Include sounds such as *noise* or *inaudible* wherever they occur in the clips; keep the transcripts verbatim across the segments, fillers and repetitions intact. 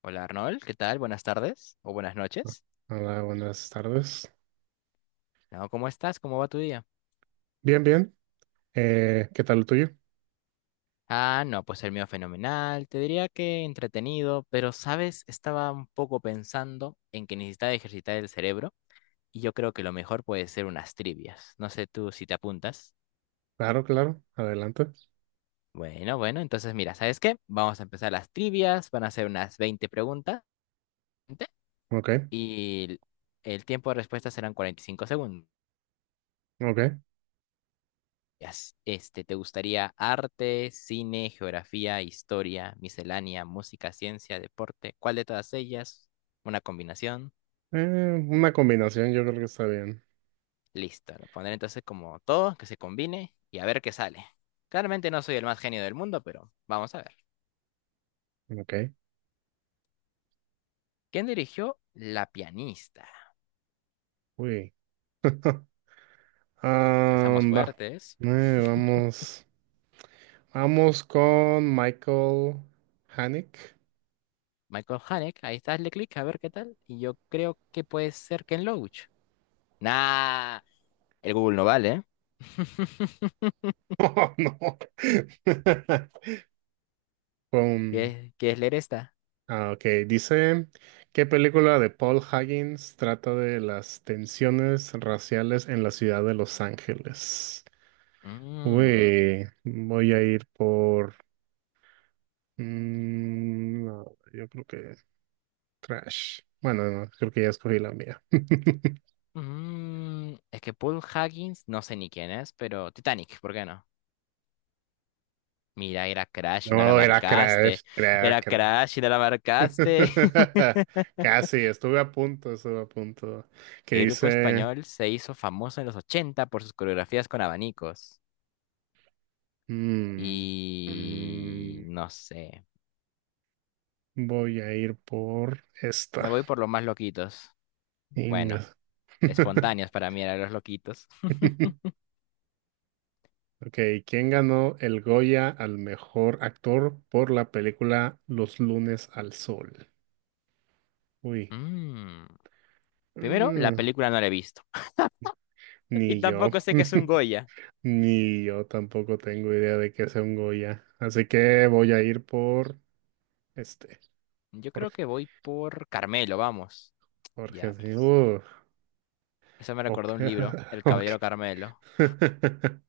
Hola Arnold, ¿qué tal? Buenas tardes o buenas noches. Hola, buenas tardes. No, ¿cómo estás? ¿Cómo va tu día? Bien, bien. Eh, ¿qué tal lo tuyo? Ah, no, pues el mío fenomenal. Te diría que entretenido, pero sabes, estaba un poco pensando en que necesitaba ejercitar el cerebro y yo creo que lo mejor puede ser unas trivias. No sé tú si te apuntas. Claro, claro. Adelante. Bueno, bueno, entonces mira, ¿sabes qué? Vamos a empezar las trivias, van a ser unas veinte preguntas Ok, y el el tiempo de respuesta serán cuarenta y cinco segundos. ok. Este, ¿te gustaría arte, cine, geografía, historia, miscelánea, música, ciencia, deporte? ¿Cuál de todas ellas? Una combinación. Eh, una combinación yo creo que está bien. Listo. Lo pondré entonces como todo, que se combine y a ver qué sale. Claramente no soy el más genio del mundo, pero vamos a ver. Ok. ¿Quién dirigió La pianista? Uy. *laughs* Ah, Empezamos va. fuertes. Eh, vamos. Vamos con Michael Haneke. Michael Haneke, ahí está, hazle clic a ver qué tal. Y yo creo que puede ser Ken Loach. Nah, el Google no vale, ¿eh? *laughs* *laughs* Oh, no. *laughs* Con. ¿Quieres, quieres leer esta? Ah, ok. Dice, ¿qué película de Paul Higgins trata de las tensiones raciales en la ciudad de Los Ángeles? Mm, Uy, voy a ir por... mm, no, yo creo que Crash. Bueno, no, creo que ya escogí la mía. *laughs* mm, es que Paul Huggins, no sé ni quién es, pero Titanic, ¿por qué no? Mira, era Crash y no la No, era marcaste. Crash, cra- Era Crash. Crash y no la marcaste. *laughs* *laughs* Casi, estuve a punto, estuve a punto. Que ¿Qué grupo dice... español se hizo famoso en los ochenta por sus coreografías con abanicos? mm, Y mm, no sé. voy a ir por Me esta. voy por los más loquitos. Inga. Bueno, *laughs* espontáneos para mí eran los loquitos. *laughs* Ok, ¿quién ganó el Goya al mejor actor por la película Los lunes al sol? Uy, Mm, Primero, la mm, película no la he visto. *laughs* Y ni yo, tampoco sé que es un *laughs* Goya. ni yo tampoco tengo idea de qué sea un Goya. Así que voy a ir por este, Yo creo Jorge, que voy por Carmelo, vamos. Jorge, sí, Diablos. uh, Eso me ok, recordó un libro, El *laughs* ok. Caballero Carmelo, *laughs*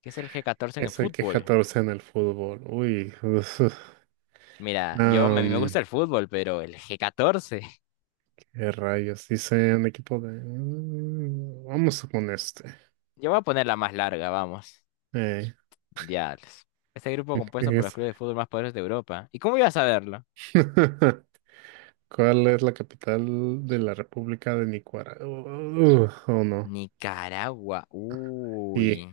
que es el G catorce en el Ese que fútbol. catorce en el fútbol, uy, uf, Mira, yo a mí me am, gusta el fútbol, pero el G catorce. *laughs* qué rayos, dice el equipo de, mm, vamos con este, Yo voy a poner la más larga, vamos. eh, Diablos. Este grupo compuesto ¿qué por los es? clubes de fútbol más poderosos de Europa. ¿Y cómo ibas a verlo? *laughs* ¿Cuál es la capital de la República de Nicaragua? Uh, oh no. Nicaragua. Uy. Y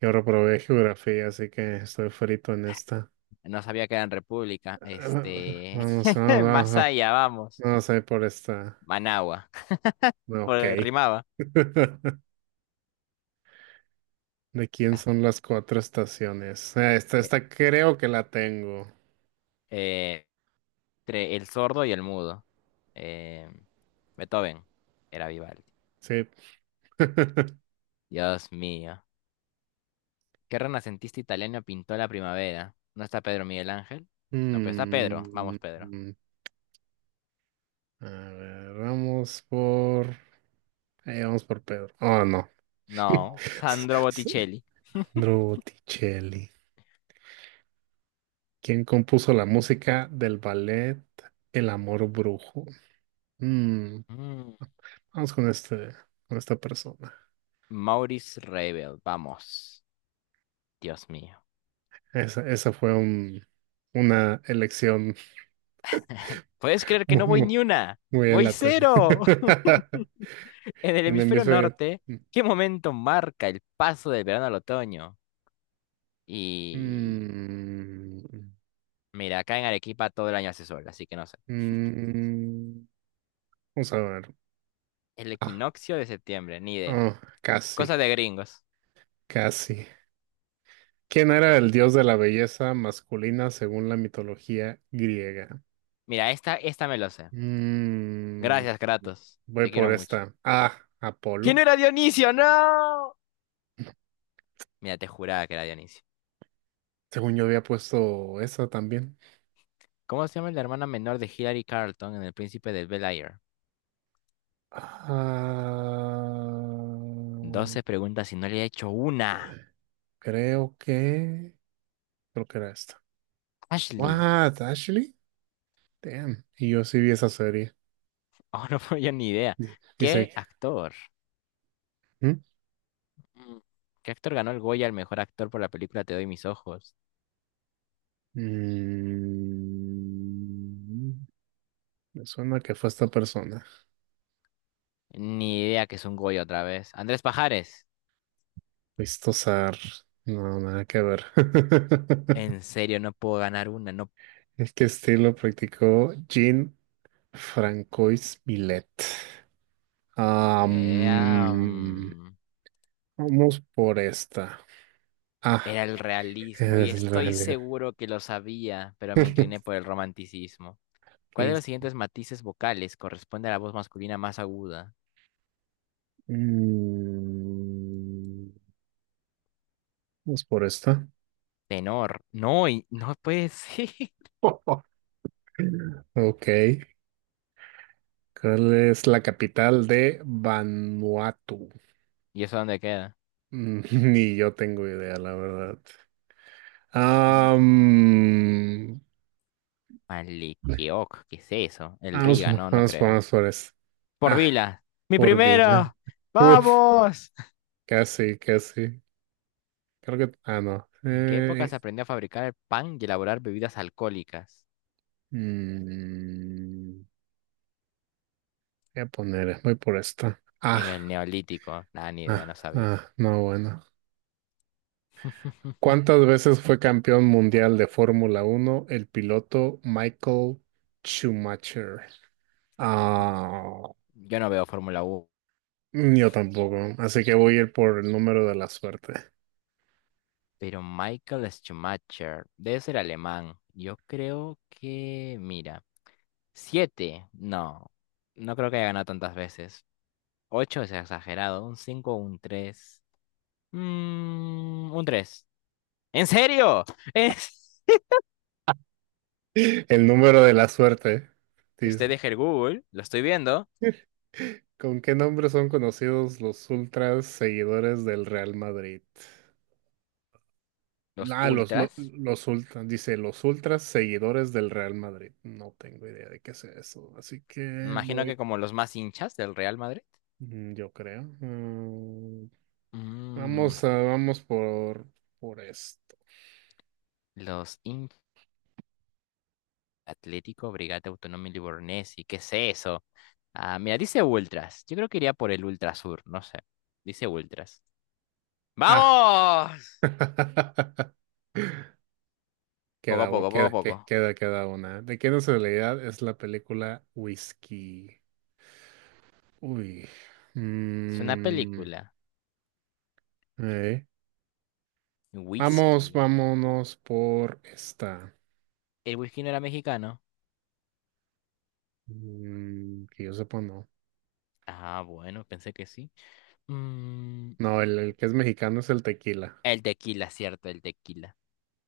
yo reprobé geografía, así que estoy frito en esta. No sabía que era en *clears throat* República. *laughs* Este. Vamos, vamos, *laughs* Más vamos, allá, vamos. vamos a ir por esta. Managua. *laughs* No, ok. Por- Rimaba. *laughs* ¿De quién Ah, son las cuatro estaciones? Ah, Esta, Eh, esta creo que la tengo. eh, entre el sordo y el mudo. Eh, Beethoven era Vivaldi. Sí. *laughs* Dios mío. ¿Qué renacentista italiano pintó la primavera? ¿No está Pedro Miguel Ángel? No, pero está Pedro. Mm, Vamos, Pedro. a ver, vamos por. Eh, vamos por Pedro. Oh, no. No, *laughs* Sandro Botticelli. Sandro Botticelli. ¿Quién compuso la música del ballet El Amor Brujo? Mm. Mm, Vamos con este, con esta persona. Maurice Ravel. Vamos. Dios mío. Esa, esa fue un, una elección ¿Puedes creer *laughs* que muy, no voy muy, ni una? muy ¡Voy alata. cero! *laughs* *laughs* En el En el hemisferio hemisferio. norte, ¿qué momento marca el paso del verano al otoño? Y Mm, mira, acá en Arequipa todo el año hace sol, así que no sé. mm, Vamos a ver. El Ah, equinoccio de septiembre, ni idea. oh, Cosa casi, de gringos. casi. ¿Quién era el dios de la belleza masculina según la mitología griega? Mira, esta, esta me lo sé. Mm, Gracias, Kratos. Voy Te quiero por mucho. esta. Ah, Apolo. ¿Quién era Dionisio? ¡No! Mira, te juraba que era Dionisio. Según yo había puesto esa también. ¿Cómo se llama la hermana menor de Hillary Carlton en El Príncipe del Bel Air? Ah, Doce preguntas y no le he hecho una. creo que, creo que era esta. Ashley. What, Ashley? Damn. Y yo sí vi esa serie. Oh, *laughs* no puedo, yo ni idea. Di- Dice ¿Qué que, actor? ¿mm? Mm. ¿Qué actor ganó el Goya al mejor actor por la película Te doy mis ojos? Mm, Me suena que fue esta persona. Ni idea que es un Goya otra vez. Andrés Pajares. Listo, no, nada que ver. En *laughs* serio, no puedo ganar una. No Es que estilo practicó Jean Francois Millet. Era, Am, mm, Vamos por esta. Ah. era el realismo Esa y es la estoy realidad. seguro que lo sabía, pero me incliné por el romanticismo. ¿Cuál ¿Qué de es? los siguientes matices vocales corresponde a la voz masculina más aguda? Mm, Vamos por esta. Tenor. No, y no puede ser. *laughs* *laughs* Ok. ¿Cuál es la capital de Vanuatu? ¿Y eso dónde queda? Mm, *laughs* ni yo tengo idea, la verdad. Mm, Am, Malequioc, ¿qué es eso? El Vamos, Riga, no, no vamos, creo. vamos por eso. Ah, Porvila. Mi por vida. primero. Uf, ¡Vamos! *laughs* casi, casi. Creo que. Ah, no. ¿En qué época Eh, se aprendió a fabricar el pan y elaborar bebidas alcohólicas? mm, Voy a poner, voy por esta. Ah. En el Neolítico. Nada, ni idea, Ah, no sabía. ah, no, bueno. *laughs* ¿Cuántas veces fue campeón mundial de Fórmula Uno el piloto Michael Schumacher? Ah, Yo no veo Fórmula uno, yo tampoco, así que voy a ir por el número de la suerte. pero Michael Schumacher debe ser alemán. Yo creo que, mira, siete, no, no creo que haya ganado tantas veces. Ocho es exagerado, un cinco, un tres, mm, un tres. ¿En serio? *laughs* ¿Es... *laughs* El número de la suerte, Usted dice. deja el Google, lo estoy viendo, ¿Con qué nombre son conocidos los ultras seguidores del Real Madrid? los Ah, los, lo- ultras, los ultras, dice los ultras seguidores del Real Madrid. No tengo idea de qué sea eso, así que imagino que voy. como los más hinchas del Real Madrid. Mm, Yo creo. Mm, Mm, Vamos a, vamos por, por esto. los Atlético, Brigate Autónoma y Livornesi, ¿qué es eso? Ah, mira, dice Ultras. Yo creo que iría por el Ultrasur, no sé. Dice Ultras. Ah. ¡Vamos! *laughs* Poco a Queda, u- poco, poco a queda, poco. que- queda, queda una. ¿De qué nacionalidad es la película Whisky? Uy. Es una Mm, película. eh. Vamos, Whisky. vámonos por esta. ¿El whisky no era mexicano? Mm, que yo sepa, no. Ah, bueno, pensé que sí. Mm, No, el, el que es mexicano es el tequila. el tequila, cierto, el tequila.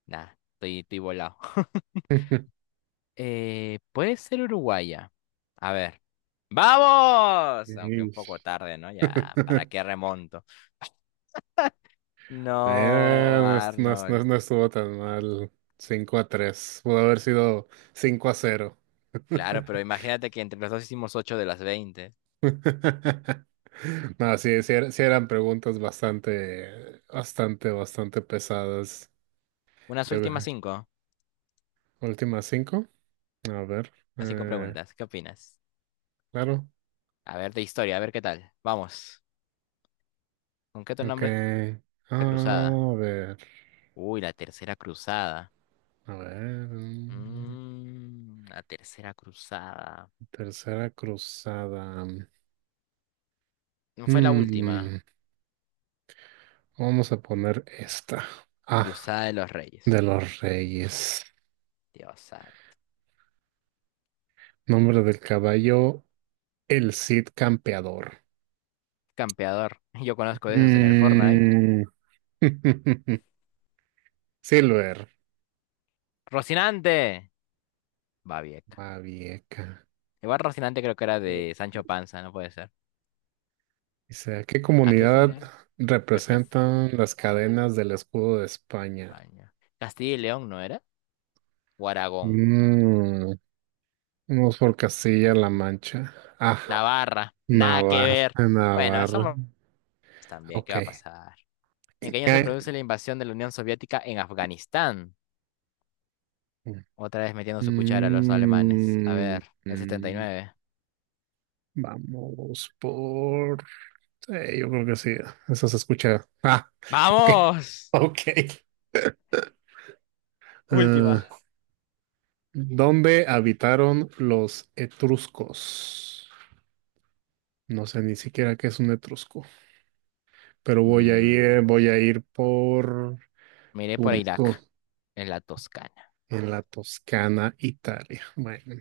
Nah, estoy, estoy volado. *laughs* *laughs* Eh, puede ser uruguaya. A ver. ¡Vamos! Aunque un poco Ish. tarde, ¿no? Ya, ¿para *laughs* qué remonto? No, Eh, no, est- no est- no est- Arnold. no estuvo tan mal. Cinco a tres. Pudo haber sido cinco a cero. Claro, pero *laughs* imagínate que entre los dos hicimos ocho de las veinte. No, sí, sí, era- sí eran preguntas bastante, bastante, bastante pesadas. Unas Yo, últimas cinco. últimas cinco. A ver. Las cinco eh, preguntas. ¿Qué opinas? claro. A ver, de historia, a ver qué tal. Vamos. ¿Con qué otro Ok. nombre es la Ah, cruzada? a ver. Uy, la tercera cruzada. A ver. mm, Mm, la tercera cruzada. Tercera cruzada. No fue la última. Mm, Vamos a poner esta. Ah, Cruzada de los de Reyes. los reyes. Dios santo. Nombre del caballo, el Cid Campeador. Campeador. *laughs* Yo conozco de esos en el Fortnite. Mm. *laughs* Silver, ¡Rocinante! Babieca. Babieca. Igual Rocinante creo que era Mm. de Sancho Panza, no puede ser. Dice, ¿a qué ¿A qué comunidad comunidad representan representa? las cadenas del escudo de España? España. Castilla y León, ¿no era? O Aragón. Mm, Vamos por Castilla-La Mancha. Ah, Navarra, nada que Navarra, ver. Bueno, Navarra. somos también, ¿qué Ok. va a pasar? ¿En qué año se ¿Qué? produce la invasión de la Unión Soviética en Afganistán? Otra vez metiendo su cuchara a los alemanes. A Mm, ver, el setenta y mm, nueve. Vamos por. Eh, yo creo que sí, eso se escucha. Ah, ok, ¡Vamos! ok. Eh, Última. ¿dónde habitaron los etruscos? No sé ni siquiera qué es un etrusco, pero voy a Mm, ir, voy a ir por miré por punto Irak, en la Toscana. en la Toscana, Italia. Bueno,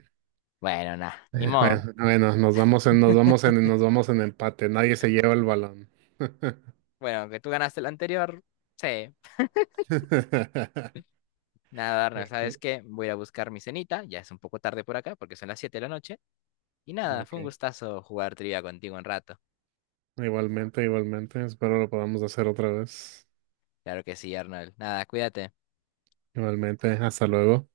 Bueno, nada, ni eh, bueno, modo. bueno, nos vamos en, nos vamos en, nos vamos en empate. Nadie se lleva el balón. *laughs* Bueno, aunque tú ganaste la anterior, sí. Nada, Arnold, Ok, ¿sabes qué? Voy a ir a buscar mi cenita. Ya es un poco tarde por acá porque son las siete de la noche. Y nada, fue un ok. gustazo jugar trivia contigo un rato. Igualmente, igualmente. Espero lo podamos hacer otra vez. Claro que sí, Arnold. Nada, cuídate. Igualmente, hasta luego.